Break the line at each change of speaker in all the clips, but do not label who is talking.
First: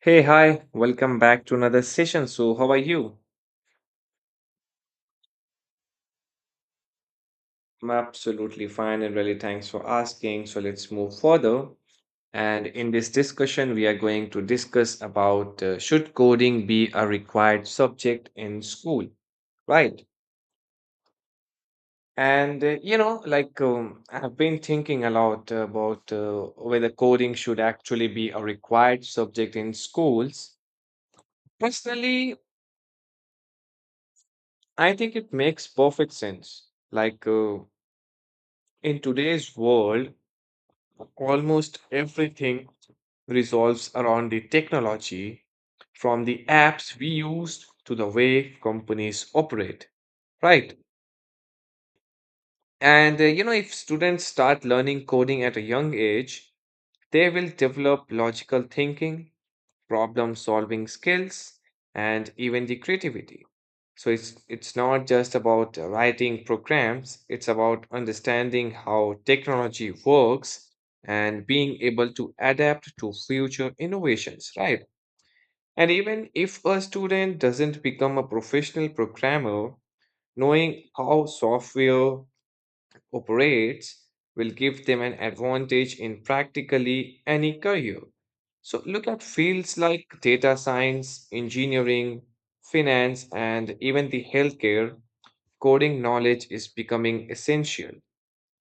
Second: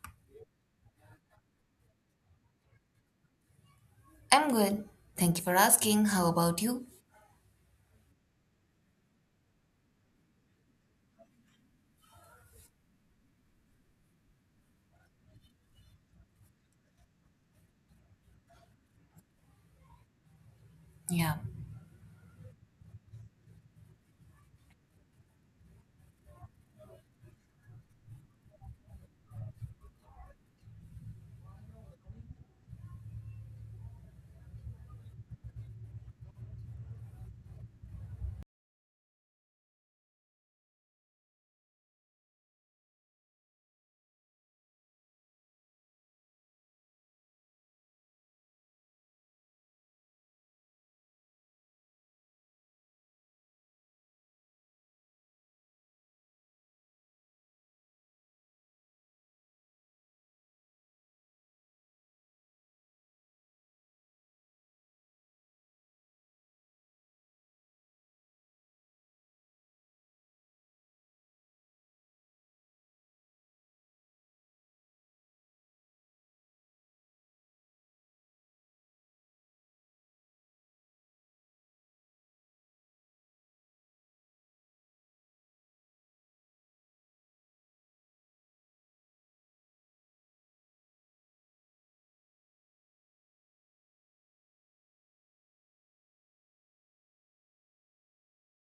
Hey, hi, welcome back to another session. So, how are you?
I'm good. Thank you for asking. How about you?
I'm absolutely fine and really thanks for asking. So, let's move further. And in this discussion, we are going to discuss about should coding be a required subject in school, right?
Yeah,
And you know, like I've been thinking a lot about whether coding should actually be a required subject in schools. Personally, I think it makes perfect sense. In today's world, almost everything resolves around the technology, from the apps we use to the way companies operate, right? And if students start learning coding at a young age, they will develop logical thinking, problem solving skills, and even the creativity. So it's not just about writing programs. It's about understanding how technology works and being able to adapt to future innovations, right? And even if a student doesn't become a professional programmer, knowing how software operates will give them an advantage in practically any career. So look at fields like data science, engineering, finance, and even the healthcare. Coding knowledge is becoming essential.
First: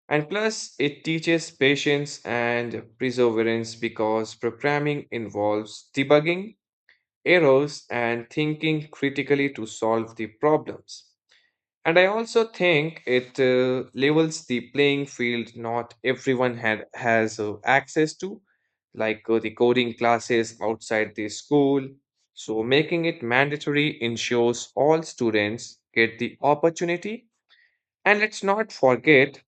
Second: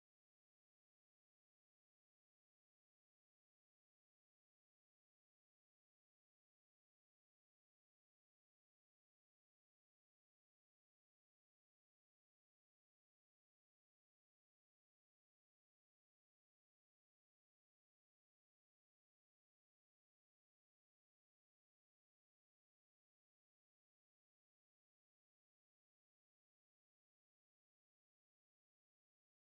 And plus, it teaches patience and perseverance because programming involves debugging, errors, and thinking critically to solve the problems. And I also think it levels the playing field. Not has access to, the coding classes outside the school. So, making it mandatory ensures all students get the opportunity. And let's not forget,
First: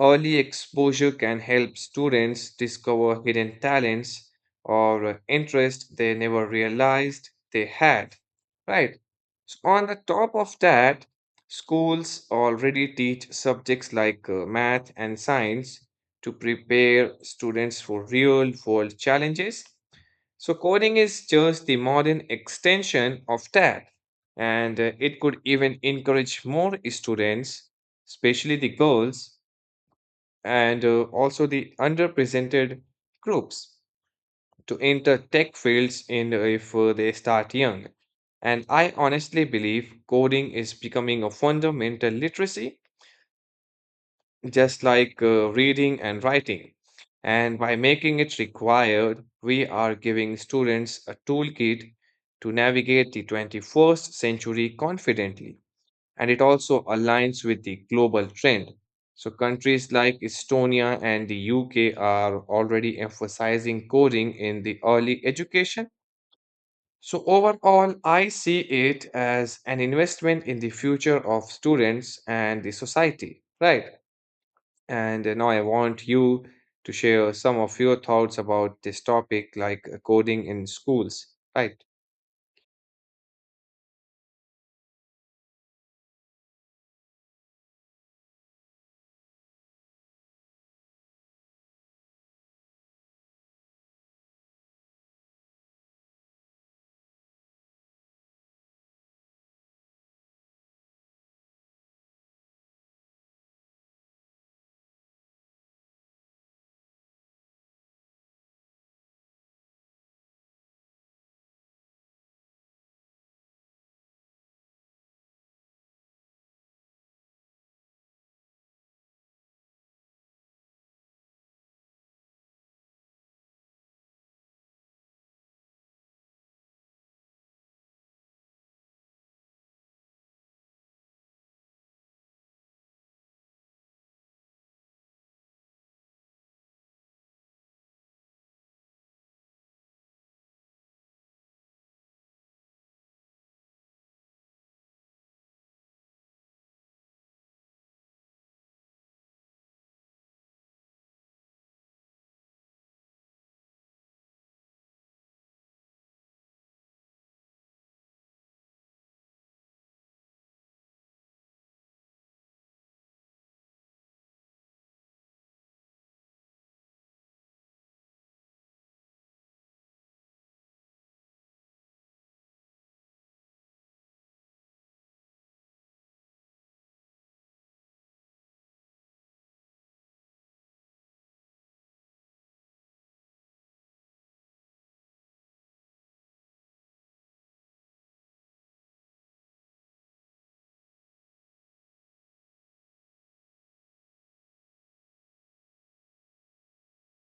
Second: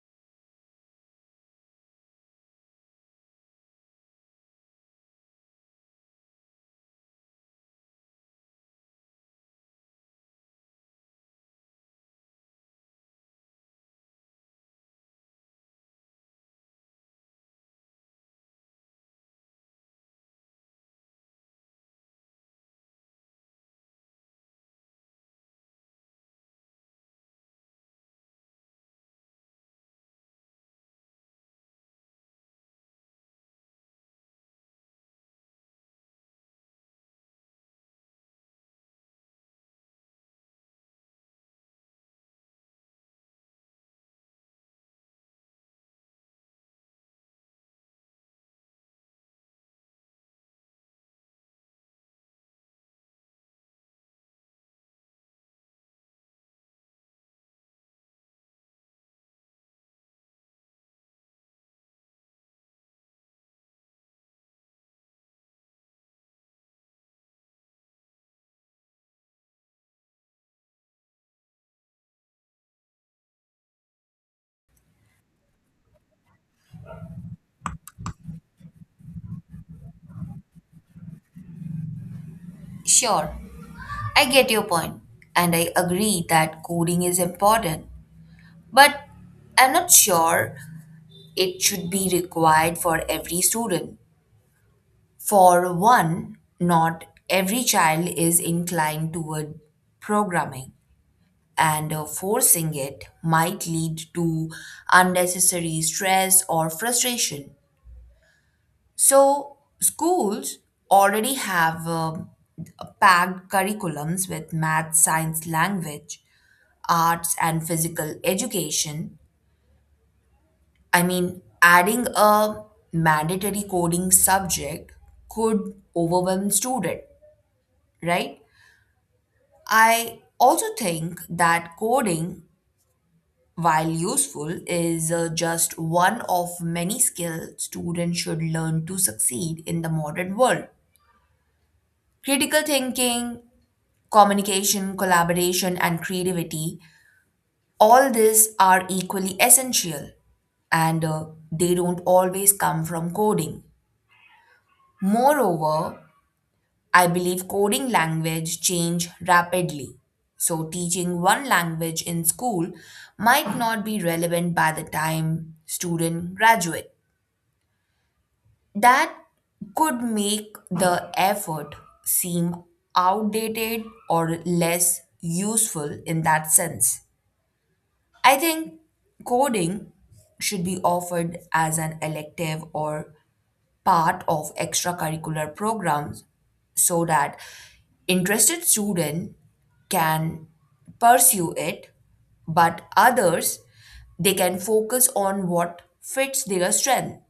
early exposure can help students discover hidden talents or interests they never realized they had, right? So, on the top of that, schools already teach subjects like math and science to prepare students for real world challenges. So, coding is just the modern extension of that, and it could even encourage more students, especially the girls and also the underrepresented groups to enter tech fields in if they start young. And I honestly believe coding is becoming a fundamental literacy, just like reading and writing. And by making it required, we are giving students a toolkit to navigate the 21st century confidently, and it also aligns with the global trend. So, countries like Estonia and the UK are already emphasizing coding in the early education. So, overall, I see it as an investment in the future of students and the society, right? And now I want you to share some of your thoughts about this topic, like coding in schools, right?
sure. I get your point, and I agree that coding is important, but I'm not sure it should be required for every student. For one, not every child is inclined toward programming, and forcing it might lead to unnecessary stress or frustration. So, schools already have packed curriculums with math, science, language, arts, and physical education. I mean, adding a mandatory coding subject could overwhelm students, right? I also think that coding, while useful, is just one of many skills students should learn to succeed in the modern world. Critical thinking, communication, collaboration, and creativity, all these are equally essential, and they don't always come from coding. Moreover, I believe coding language change rapidly. So teaching one language in school might not be relevant by the time student graduate. That could make the effort seem outdated or less useful in that sense. I think coding should be offered as an elective or part of extracurricular programs so that interested students can pursue it, but others they can focus on what fits their strength.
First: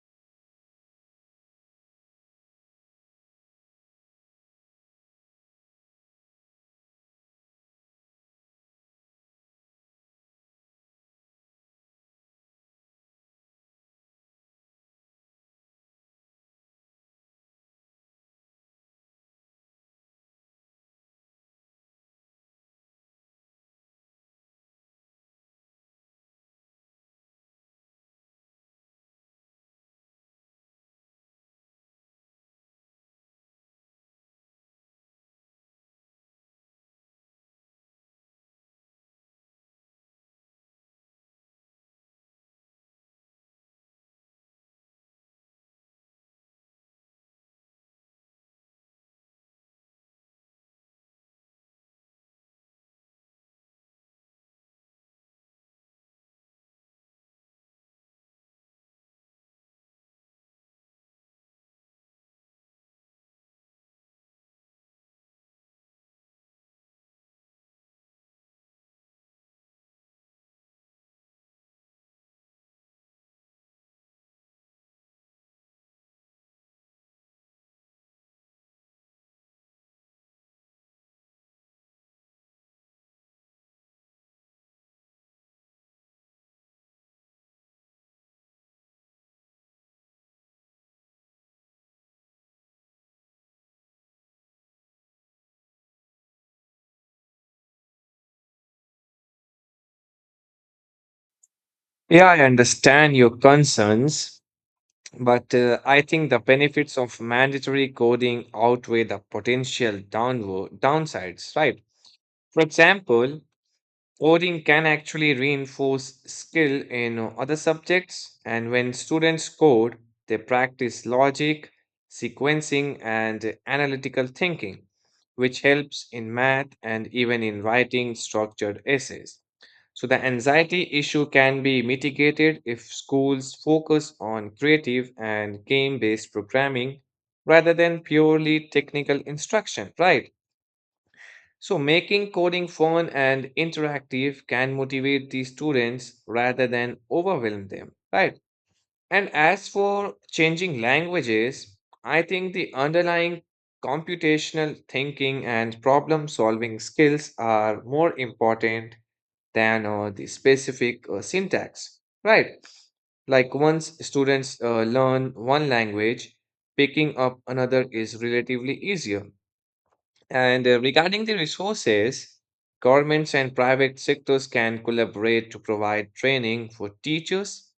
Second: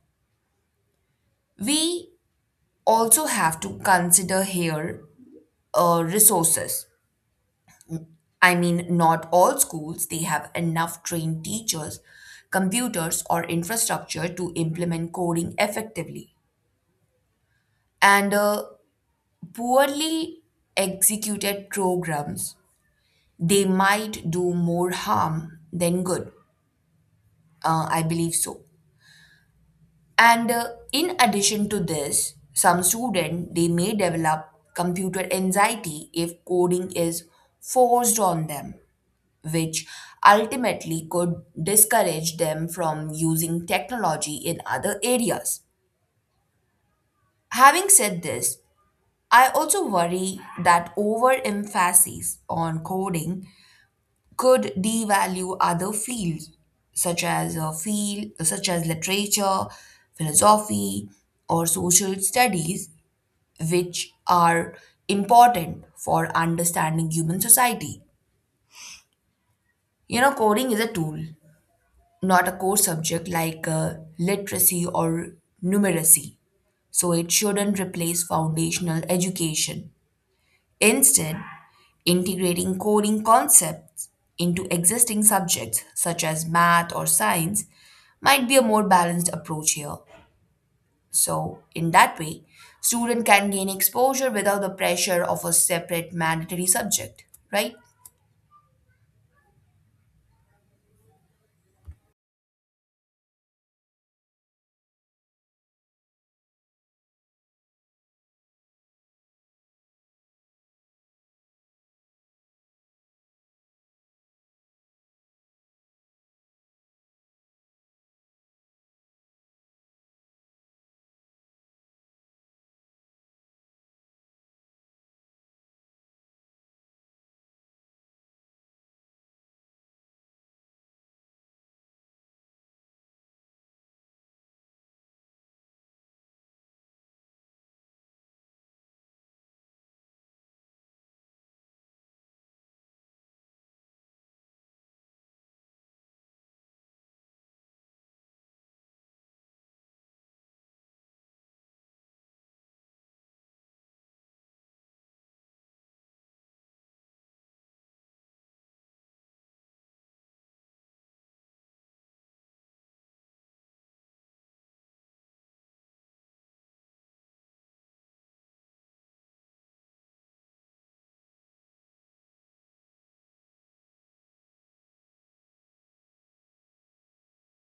We also have to consider here, resources. I mean, not all schools they have enough trained teachers, computers or infrastructure to implement coding effectively. And poorly executed programs they might do more harm than good. I believe so. And in addition to this, some student they may develop computer anxiety if coding is forced on them, which ultimately could discourage them from using technology in other areas. Having said this, I also worry that overemphasis on coding could devalue other fields such as literature, philosophy, or social studies, which are important for understanding human society. You know, coding is a tool, not a core subject like literacy or numeracy, so it shouldn't replace foundational education. Instead, integrating coding concepts into existing subjects such as math or science might be a more balanced approach here. So, in that way, student can gain exposure without the pressure of a separate mandatory subject, right?
Yeah, I understand your concerns. But I think the benefits of mandatory coding outweigh the potential downward downsides, right? For example, coding can actually reinforce skill in other subjects, and when students code, they practice logic, sequencing, and analytical thinking, which helps in math and even in writing structured essays. So, the anxiety issue can be mitigated if schools focus on creative and game based programming rather than purely technical instruction, right? So, making coding fun and interactive can motivate the students rather than overwhelm them, right? And as for changing languages, I think the underlying computational thinking and problem solving skills are more important than the specific syntax, right? Like once students learn one language, picking up another is relatively easier. And regarding the resources, governments and private sectors can collaborate to provide training for teachers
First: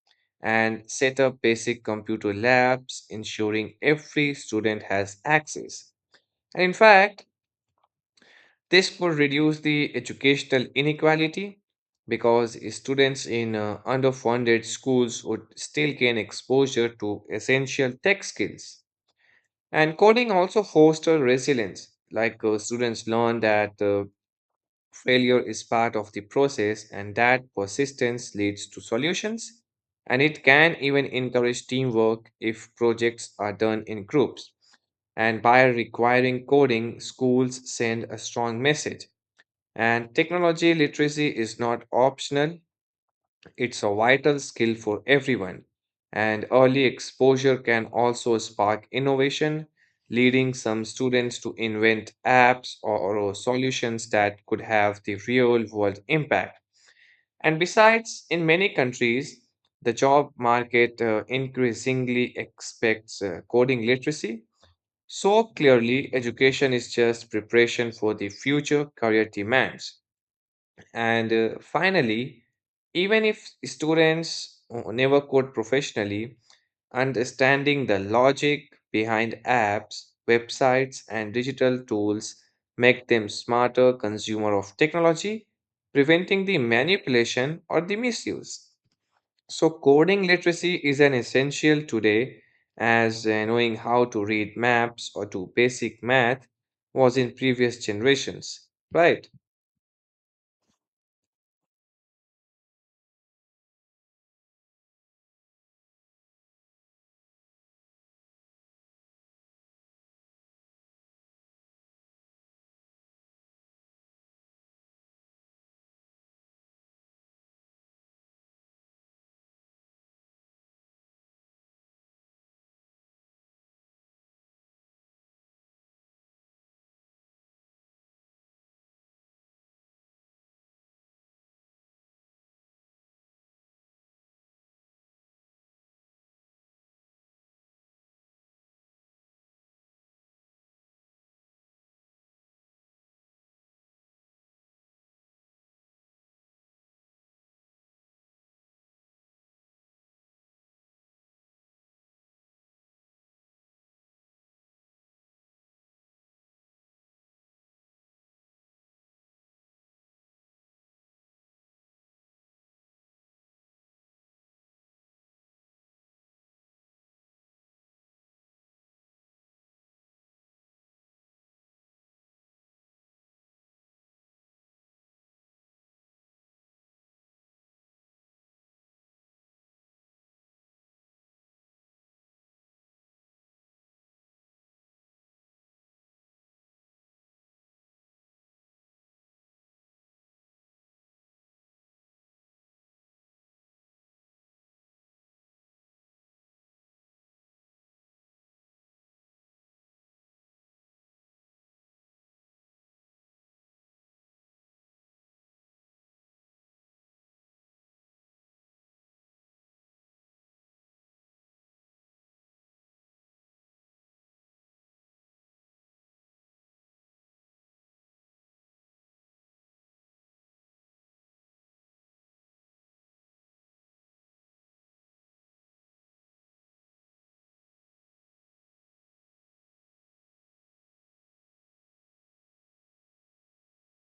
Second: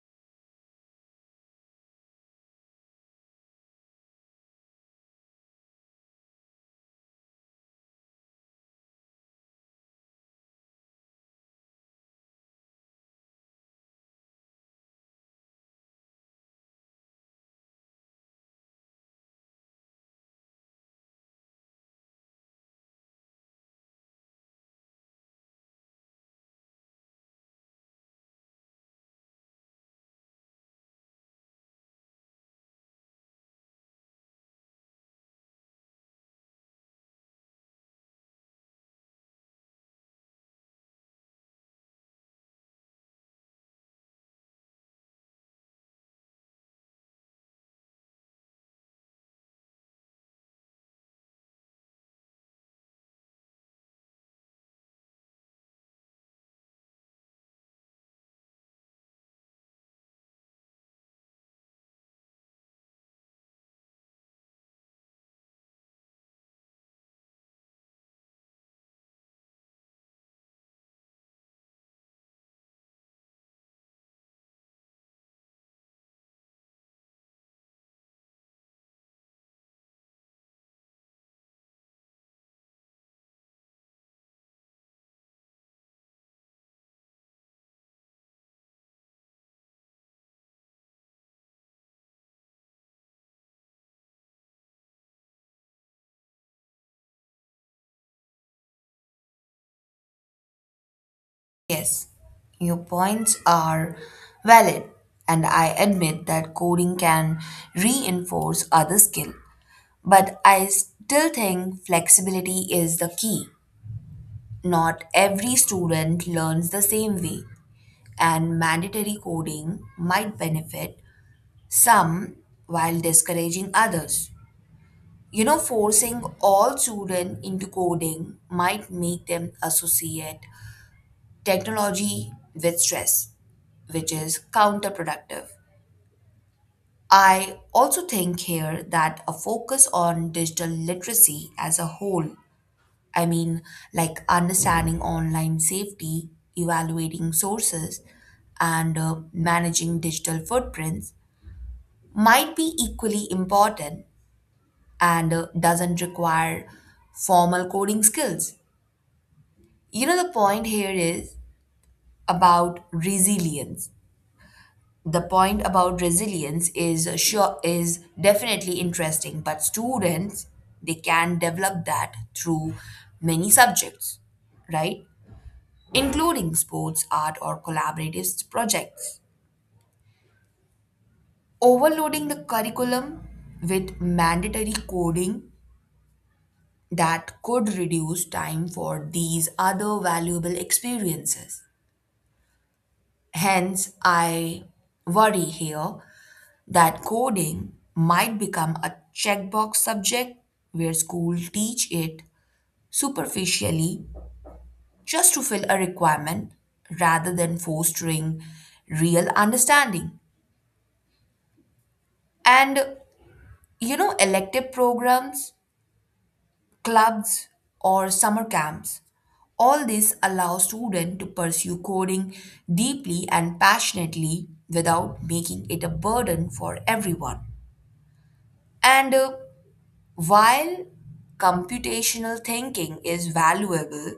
and set up basic computer labs, ensuring every student has access. And in fact, this would reduce the educational inequality because students in underfunded schools would still gain exposure to essential tech skills. And coding also fosters resilience, like students learn that failure is part of the process and that persistence leads to solutions. And it can even encourage teamwork if projects are done in groups. And by requiring coding, schools send a strong message and technology literacy is not optional, it's a vital skill for everyone. And early exposure can also spark innovation, leading some students to invent apps or solutions that could have the real world impact. And besides, in many countries, the job market increasingly expects coding literacy. So clearly, education is just preparation for the future career demands. And finally, even if students never code professionally, understanding the logic behind apps, websites, and digital tools make them smarter consumer of technology, preventing the manipulation or the misuse. So coding literacy is an essential today as knowing how to read maps or do basic math was in previous generations, right?
Yes, your points are valid, and I admit that coding can reinforce other skill, but I still think flexibility is the key. Not every student learns the same way, and mandatory coding might benefit some while discouraging others. You know, forcing all students into coding might make them associate technology with stress, which is counterproductive. I also think here that a focus on digital literacy as a whole, I mean, like understanding online safety, evaluating sources, and managing digital footprints, might be equally important and doesn't require formal coding skills. You know, about resilience the point about resilience is sure is definitely interesting, but students they can develop that through many subjects, right, including sports, art, or collaborative projects. Overloading the curriculum with mandatory coding, that could reduce time for these other valuable experiences. Hence I worry here that coding might become a checkbox subject where schools teach it superficially just to fill a requirement rather than fostering real understanding. And you know, elective programs, clubs, or summer camps. All this allows students to pursue coding deeply and passionately without making it a burden for everyone. And While computational thinking is valuable,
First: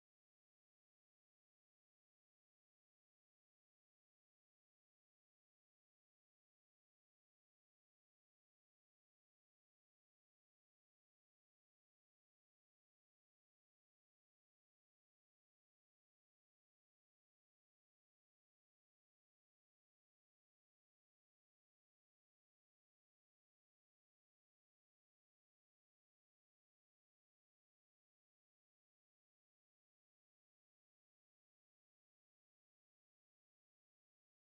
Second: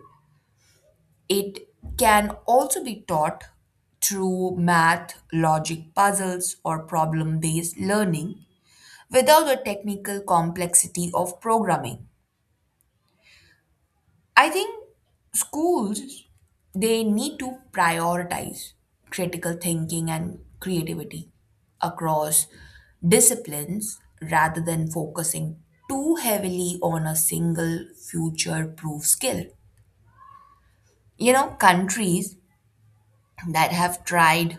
it can also be taught through math, logic puzzles, or problem based learning without the technical complexity of programming. I think schools they need to prioritize critical thinking and creativity across disciplines rather than focusing too heavily on a single future proof skill. You know, countries that have tried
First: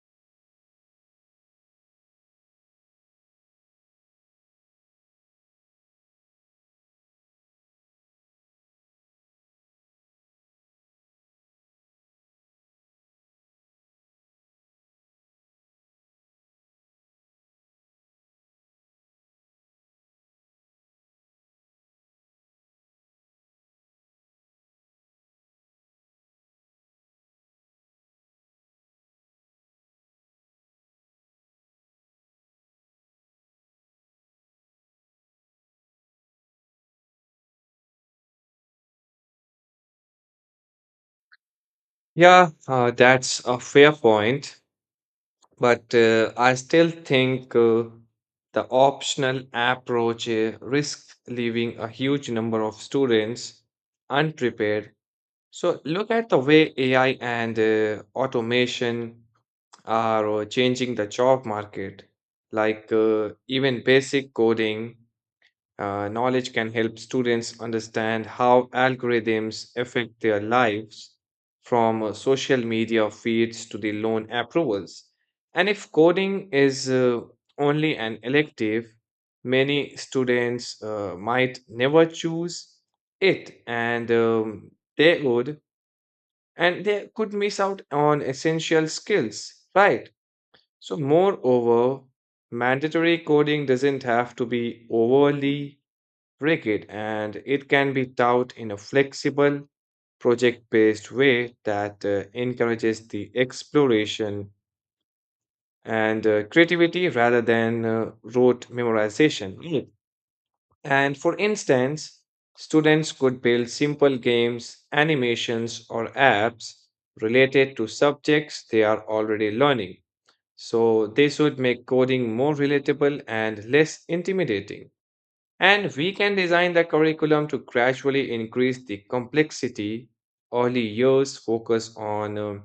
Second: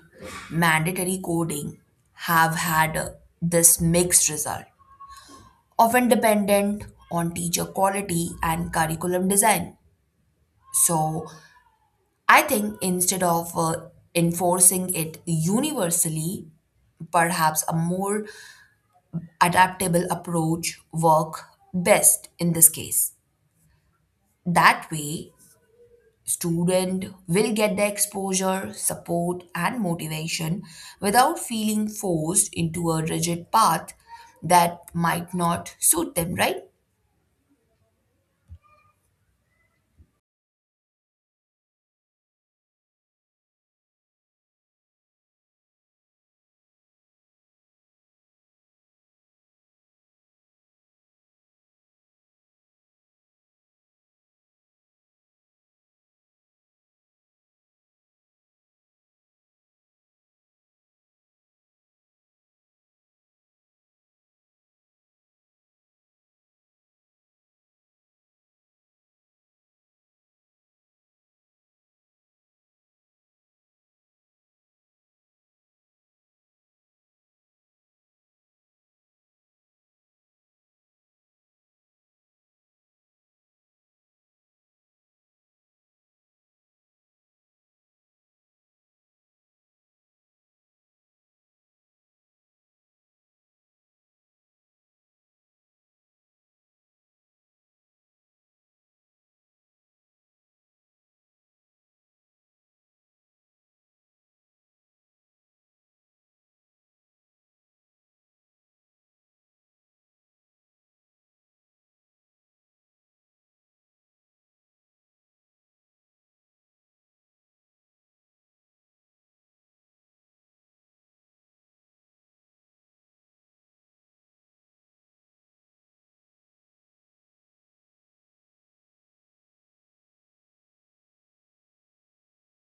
mandatory coding have had this mixed result, often dependent on teacher quality and curriculum design. So, I think instead of enforcing it universally, perhaps a more adaptable approach work best in this case. That way, student will get the exposure, support and motivation without feeling forced into a rigid path that might not suit them, right?
Yeah, that's a fair point, but I still think the optional approach risks leaving a huge number of students unprepared. So look at the way AI and automation are changing the job market. Like even basic coding knowledge can help students understand how algorithms affect their lives from social media feeds to the loan approvals. And if coding is only an elective, many students might never choose it, they would and they could miss out on essential skills, right? So, moreover, mandatory coding doesn't have to be overly Cricket, and it can be taught in a flexible, project based way that encourages the exploration and creativity rather than rote memorization. Mm. And for instance, students could build simple games, animations, or apps related to subjects they are already learning. So, this would make coding more relatable and less intimidating. And we can design the curriculum to gradually increase the complexity. Early years focus on um,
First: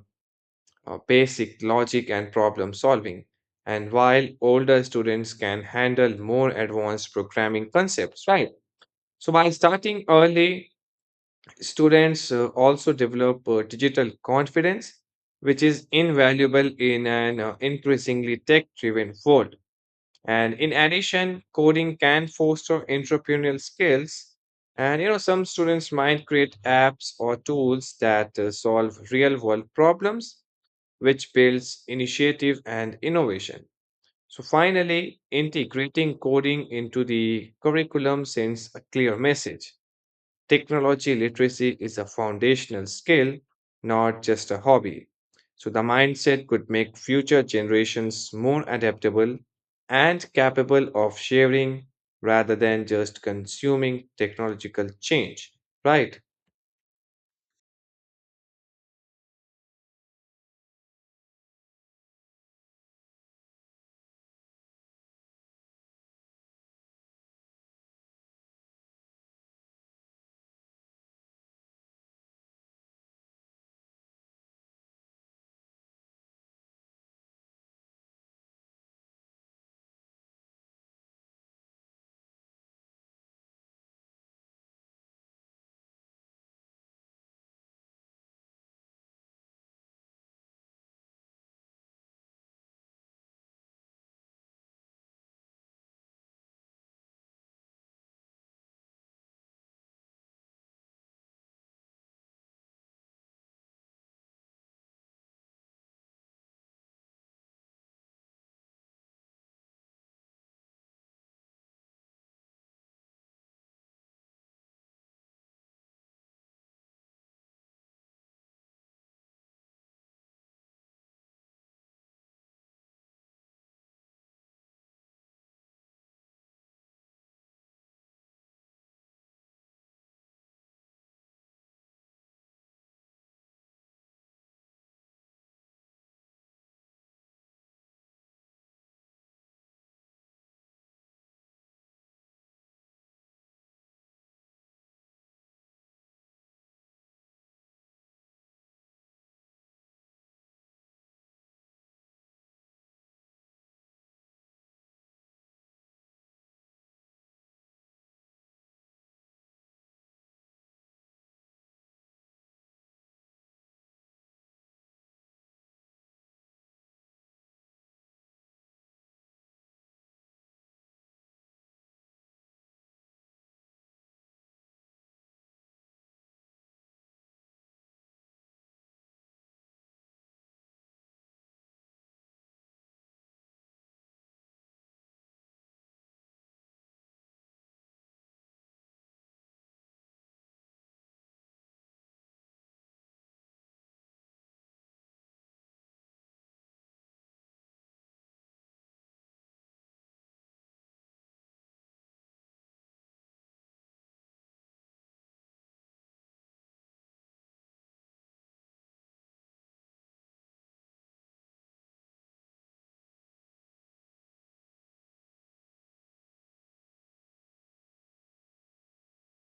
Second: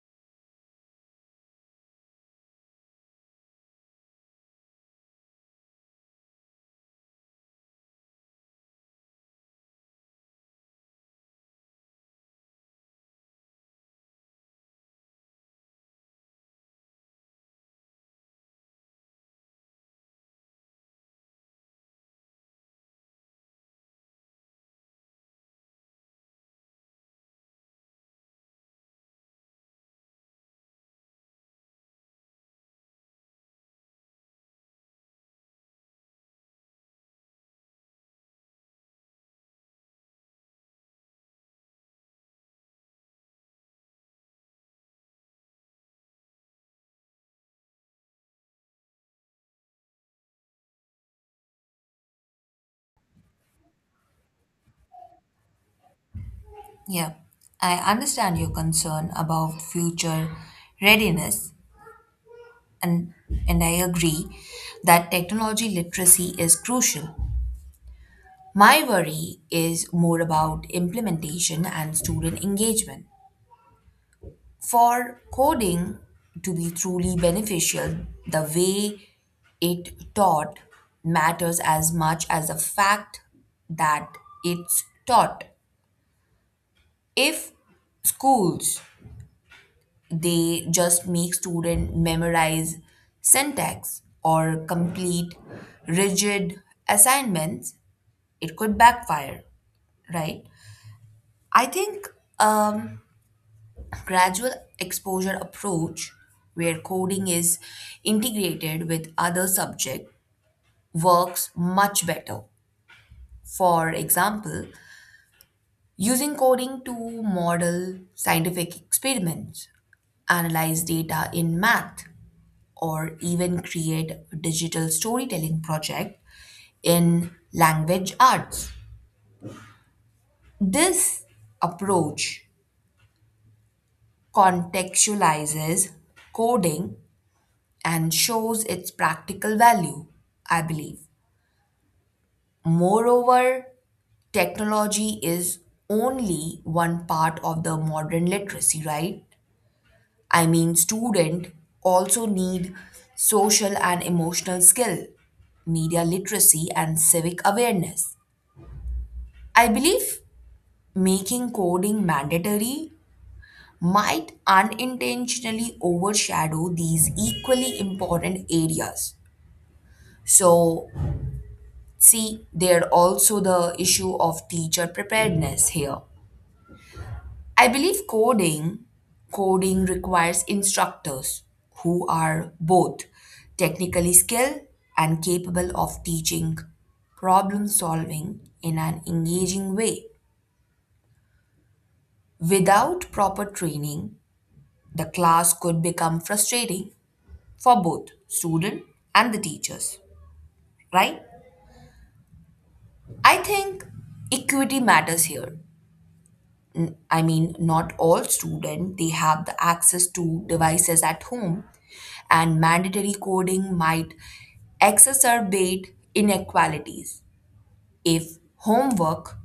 uh, basic logic and problem solving, and while older students can handle more advanced programming concepts, right? So, by starting early, students also develop digital confidence, which is invaluable in an increasingly tech driven world. And in addition, coding can foster entrepreneurial skills. And you know, some students might create apps or tools that solve real world problems, which builds initiative and innovation. So, finally, integrating coding into the curriculum sends a clear message. Technology literacy is a foundational skill, not just a hobby. So, the mindset could make future generations more adaptable and capable of sharing rather than just consuming technological change, right?
Yeah. I understand your concern about future readiness, and, and I agree that technology literacy is crucial. My worry is more about implementation and student engagement. For coding to be truly beneficial, the way it taught matters as much as the fact that it's taught. If schools they just make student memorize syntax or complete rigid assignments, it could backfire, right? I think um, gradual exposure approach where coding is integrated with other subject works much better. For example, using coding to model scientific experiments, analyze data in math, or even create a digital storytelling project in language arts. This approach contextualizes coding and shows its practical value, I believe. Moreover, technology is only one part of the modern literacy, right? I mean, students also need social and emotional skill, media literacy, and civic awareness. I believe making coding mandatory might unintentionally overshadow these equally important areas. So, see, there are also the issue of teacher preparedness here. I believe coding requires instructors who are both technically skilled and capable of teaching problem solving in an engaging way. Without proper training, the class could become frustrating for both student and the teachers, right? I think equity matters here. I mean, not all students they have the access to devices at home, and mandatory coding might exacerbate inequalities if homework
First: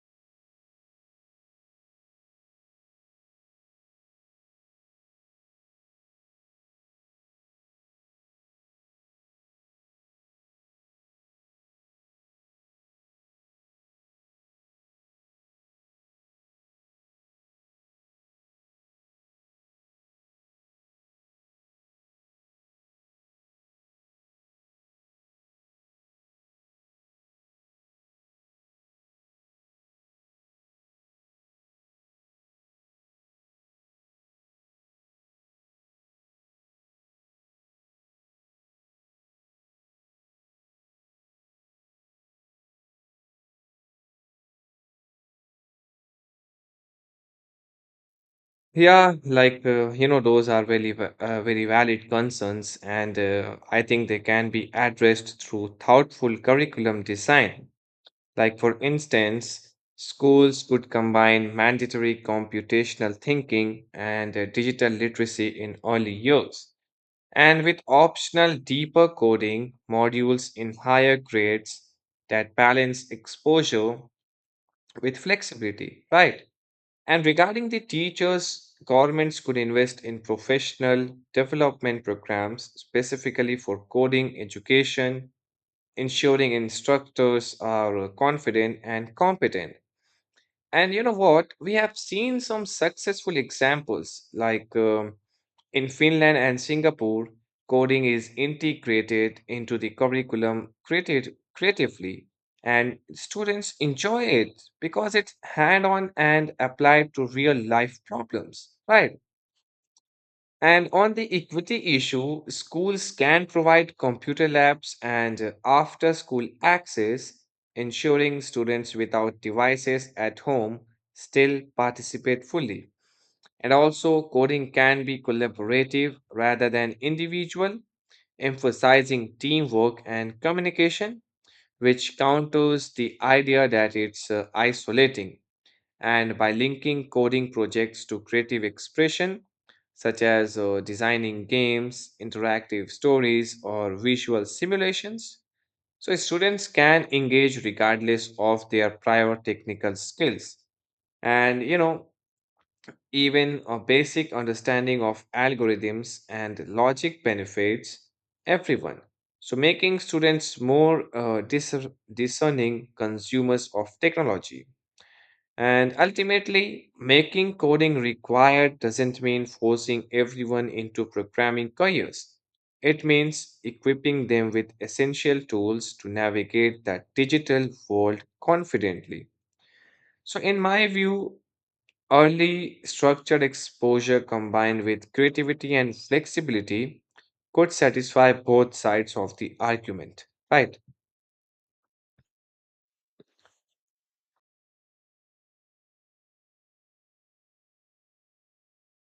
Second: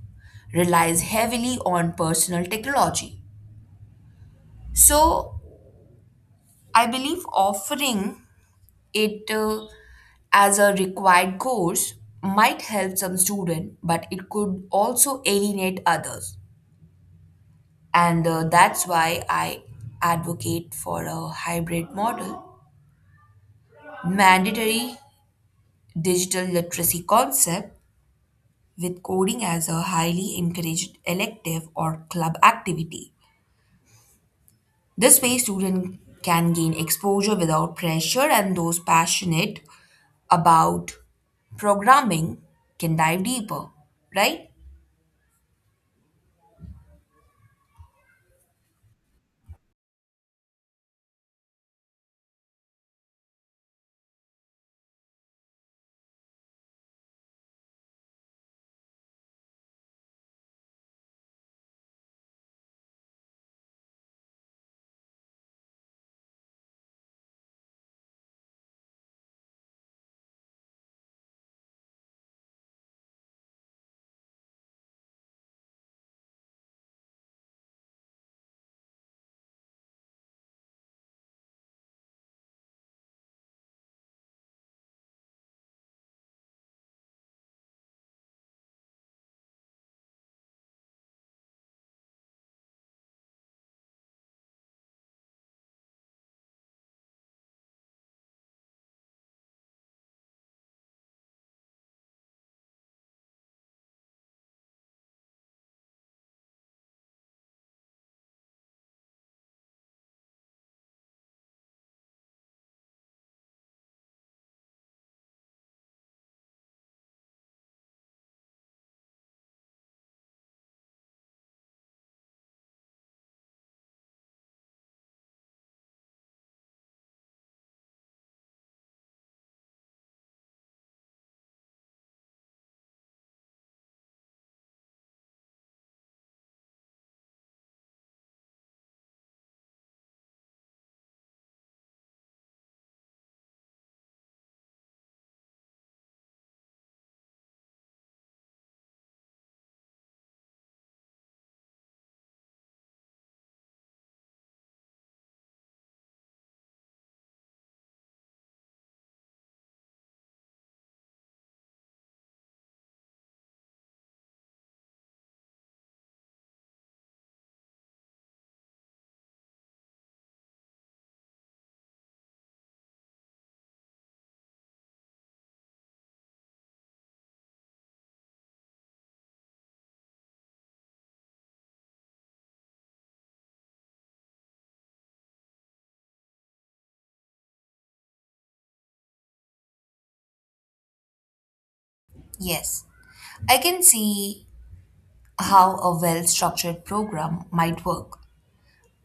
relies heavily on personal technology. So, I believe offering it as a required course might help some student, but it could also alienate others, and that's why I advocate for a hybrid model: mandatory digital literacy concept with coding as a highly encouraged elective or club activity. This way, students can gain exposure without pressure, and those passionate about programming can dive deeper, right?
Yeah, like you know those are very va- very valid concerns, and I think they can be addressed through thoughtful curriculum design. Like, for instance, schools could combine mandatory computational thinking and digital literacy in early years, and with optional deeper coding modules in higher grades that balance exposure with flexibility, right? And regarding the teachers, governments could invest in professional development programs specifically for coding education, ensuring instructors are confident and competent. And you know what? We have seen some successful examples, like in Finland and Singapore, coding is integrated into the curriculum created creatively, and students enjoy it because it's hand-on and applied to real-life problems, right? And on the equity issue, schools can provide computer labs and after school access, ensuring students without devices at home still participate fully. And also, coding can be collaborative rather than individual, emphasizing teamwork and communication, which counters the idea that it's isolating. And by linking coding projects to creative expression, such as designing games, interactive stories, or visual simulations, so students can engage regardless of their prior technical skills. And you know, even a basic understanding of algorithms and logic benefits everyone. So, making students more discerning consumers of technology. And ultimately, making coding required doesn't mean forcing everyone into programming careers. It means equipping them with essential tools to navigate that digital world confidently. So, in my view, early structured exposure combined with creativity and flexibility could satisfy both sides of the argument, right?
Yes, I can see how a well structured program might work,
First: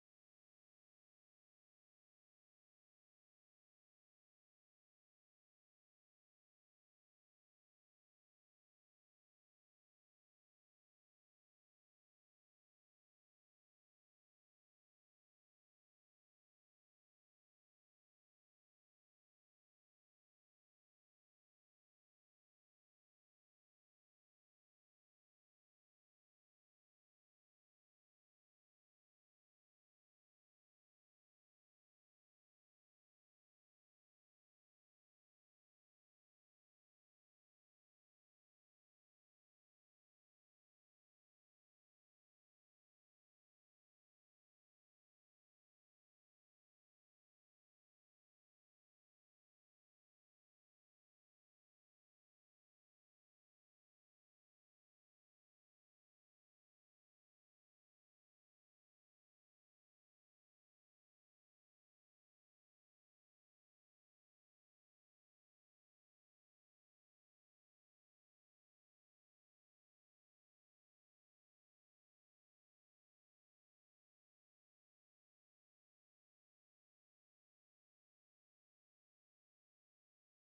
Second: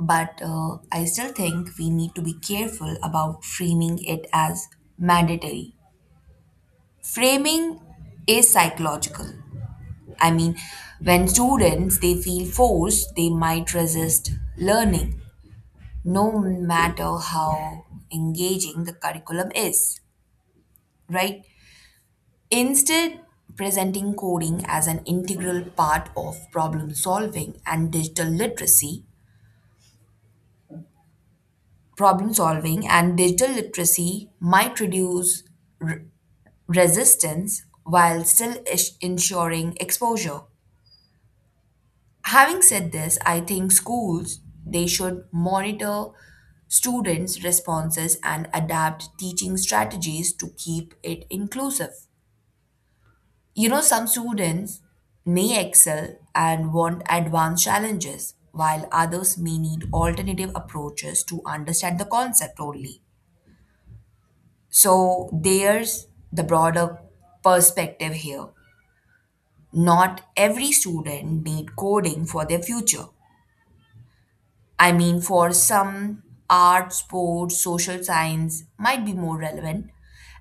but I still think we need to be careful about framing it as mandatory. Framing is psychological. I mean, when students they feel forced, they might resist learning, no matter how engaging the curriculum is, right? Instead, presenting coding as an integral part of problem solving and digital literacy might reduce r- resistance while still ensuring exposure. Having said this, I think schools they should monitor students responses and adapt teaching strategies to keep it inclusive. You know, some students may excel and want advanced challenges while others may need alternative approaches to understand the concept only. So there's the broader perspective here: not every student need coding for their future. I mean, for some, art, sports, social science might be more relevant,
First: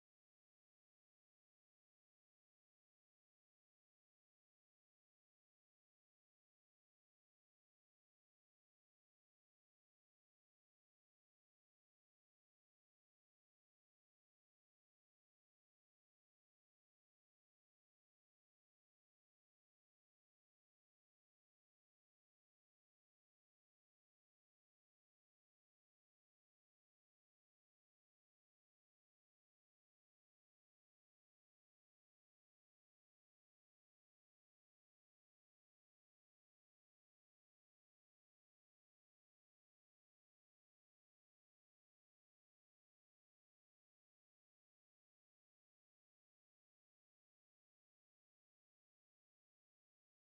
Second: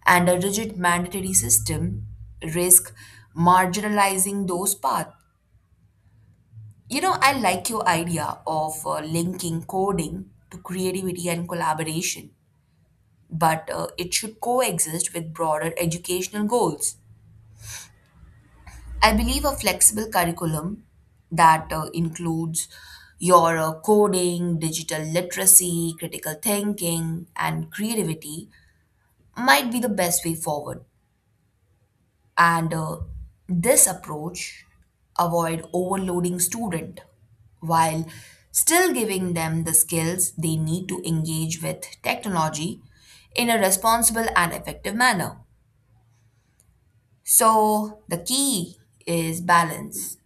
and a rigid mandatory system risk marginalizing those paths. You know, I like your idea of linking coding to creativity and collaboration, but it should coexist with broader educational goals. I believe a flexible curriculum that includes your coding, digital literacy, critical thinking, and creativity might be the best way forward. And this approach avoid overloading student while still giving them the skills they need to engage with technology in a responsible and effective manner. So the key is balance.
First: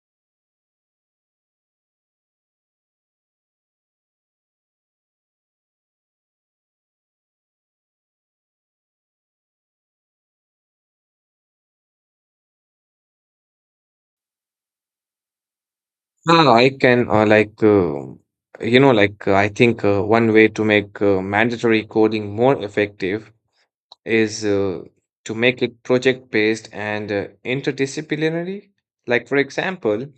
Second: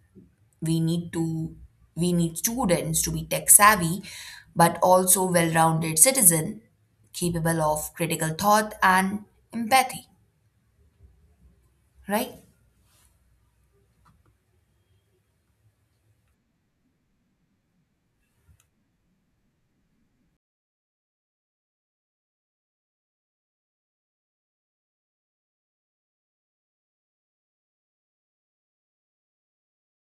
We need students to be tech savvy but also well-rounded citizen capable of critical thought and empathy, right?
I can I think one way to make mandatory coding more effective is to make it project based and interdisciplinary. Like, for example,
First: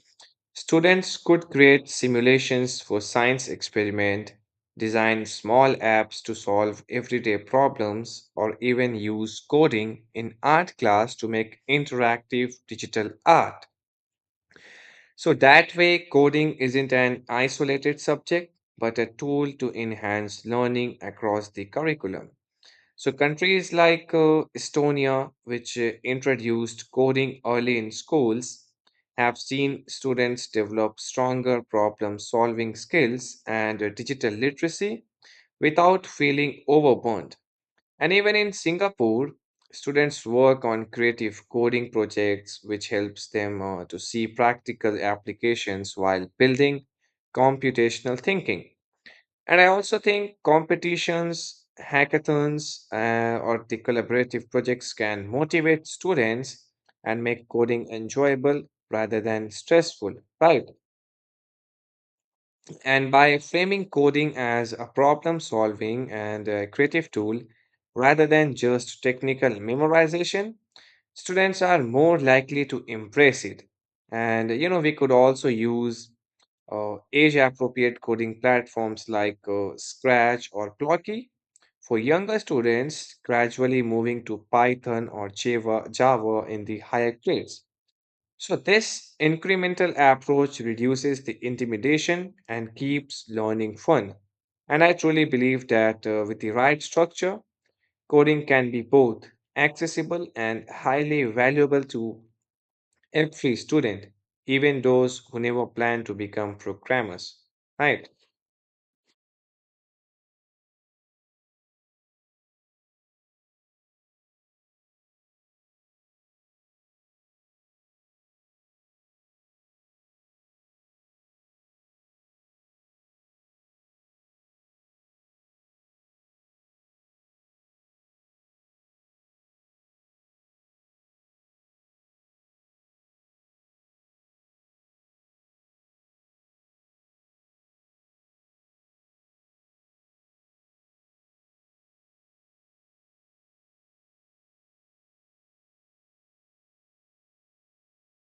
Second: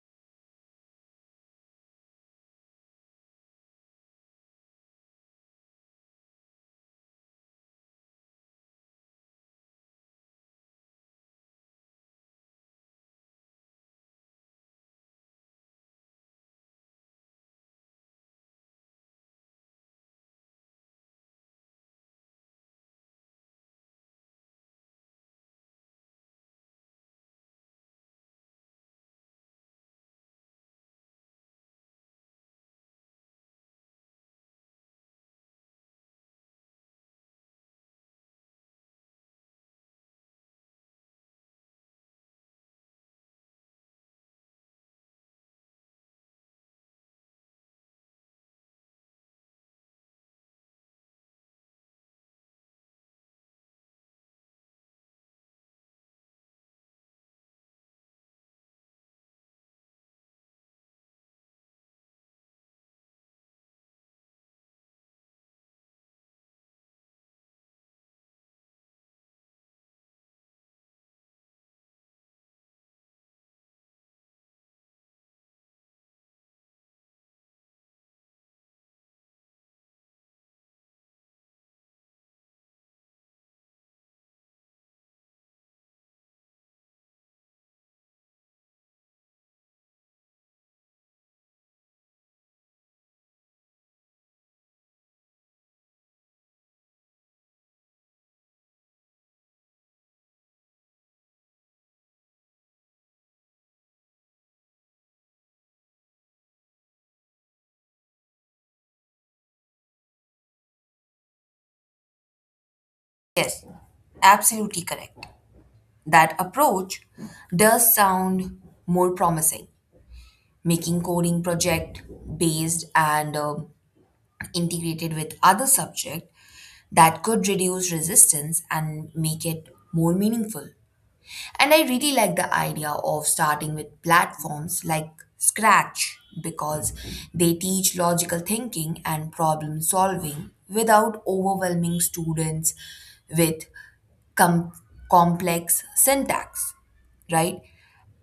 students could create simulations for science experiment, design small apps to solve everyday problems, or even use coding in art class to make interactive digital art. So that way, coding isn't an isolated subject, but a tool to enhance learning across the curriculum. So countries like Estonia, which introduced coding early in schools, have seen students develop stronger problem solving skills and digital literacy without feeling overwhelmed. And even in Singapore, students work on creative coding projects, which helps them to see practical applications while building computational thinking. And I also think competitions, hackathons, or the collaborative projects can motivate students and make coding enjoyable rather than stressful, right? And by framing coding as a problem solving and a creative tool rather than just technical memorization, students are more likely to embrace it. And you know, we could also use age appropriate coding platforms like Scratch or Plotkey for younger students gradually moving to Python or Java in the higher grades. So, this incremental approach reduces the intimidation and keeps learning fun. And I truly believe that with the right structure, coding can be both accessible and highly valuable to every student, even those who never plan to become programmers. Right?
Yes, absolutely correct. That approach does sound more promising. Making coding project based and integrated with other subject, that could reduce resistance and make it more meaningful. And I really like the idea of starting with platforms like Scratch because they teach logical thinking and problem solving without overwhelming students with com- complex syntax, right?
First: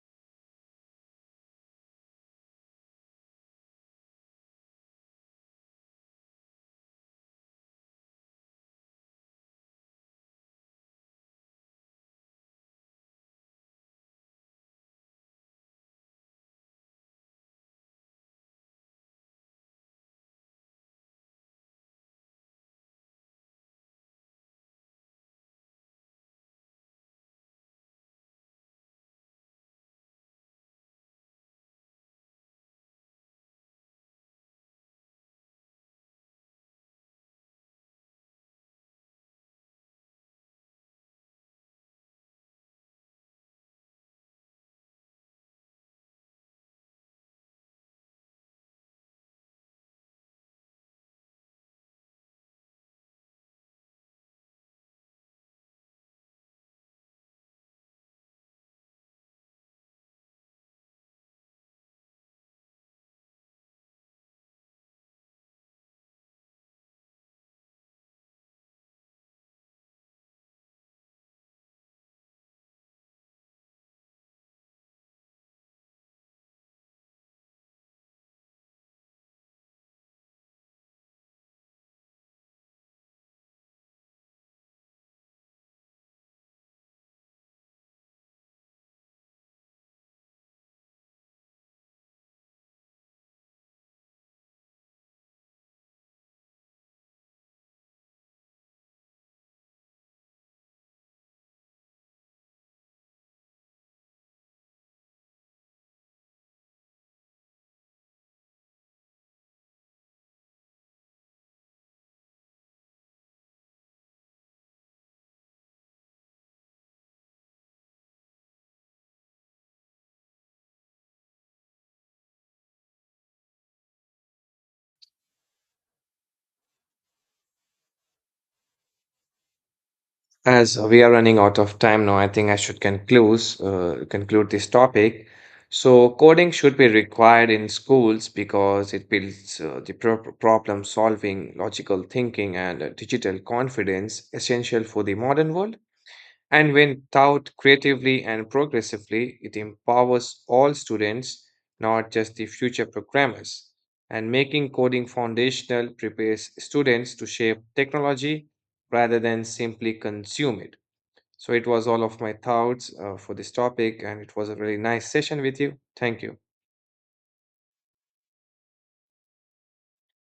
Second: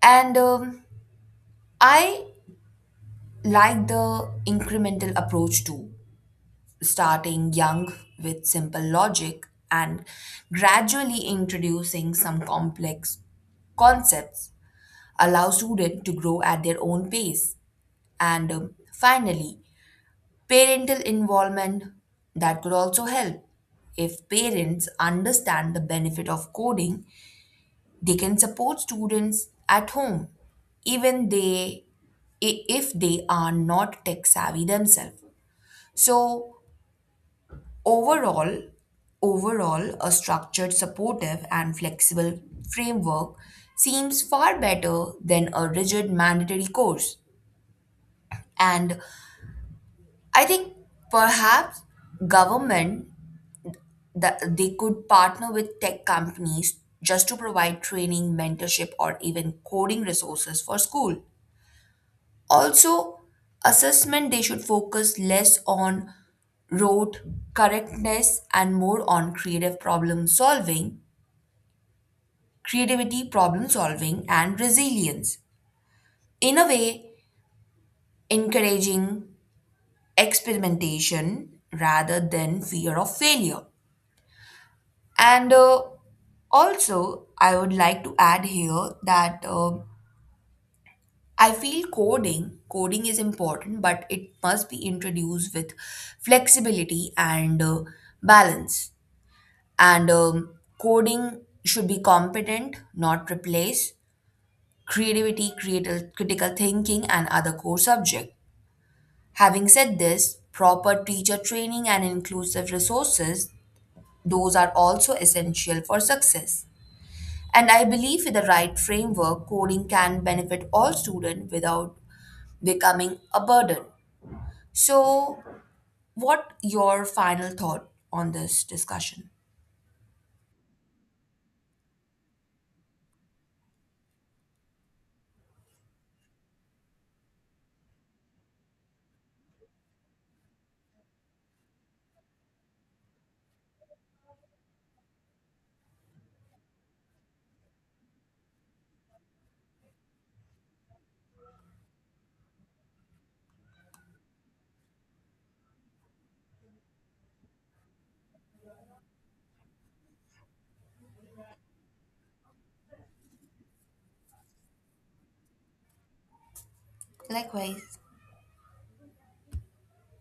And I like the incremental approach too. Starting young with simple logic and gradually introducing some complex concepts allow students to grow at their own pace. And finally, parental involvement, that could also help. If parents understand the benefit of coding, they can support students at home, even if they are not tech savvy themselves. So overall, overall, a structured, supportive, and flexible framework seems far better than a rigid mandatory course. And I think perhaps government that they could partner with tech companies just to provide training, mentorship, or even coding resources for school. Also, assessment they should focus less on rote correctness and more on creativity, problem solving, and resilience. In a way, encouraging experimentation rather than fear of failure. And also, I would like to add here that I feel coding is important, but it must be introduced with flexibility and balance. And coding should be competent, not replace creative, critical thinking, and other core subject. Having said this, proper teacher training and inclusive resources, those are also essential for success. And I believe with the right framework, coding can benefit all students without becoming a burden. So, what your final thought on this discussion?
As we are running out of time now, I think I should conclude this topic. So coding should be required in schools because it builds the problem solving, logical thinking, and digital confidence essential for the modern world. And when taught creatively and progressively, it empowers all students, not just the future programmers. And making coding foundational prepares students to shape technology rather than simply consume it. So it was all of my thoughts for this topic, and it was a really nice session with you. Thank you.
Likewise.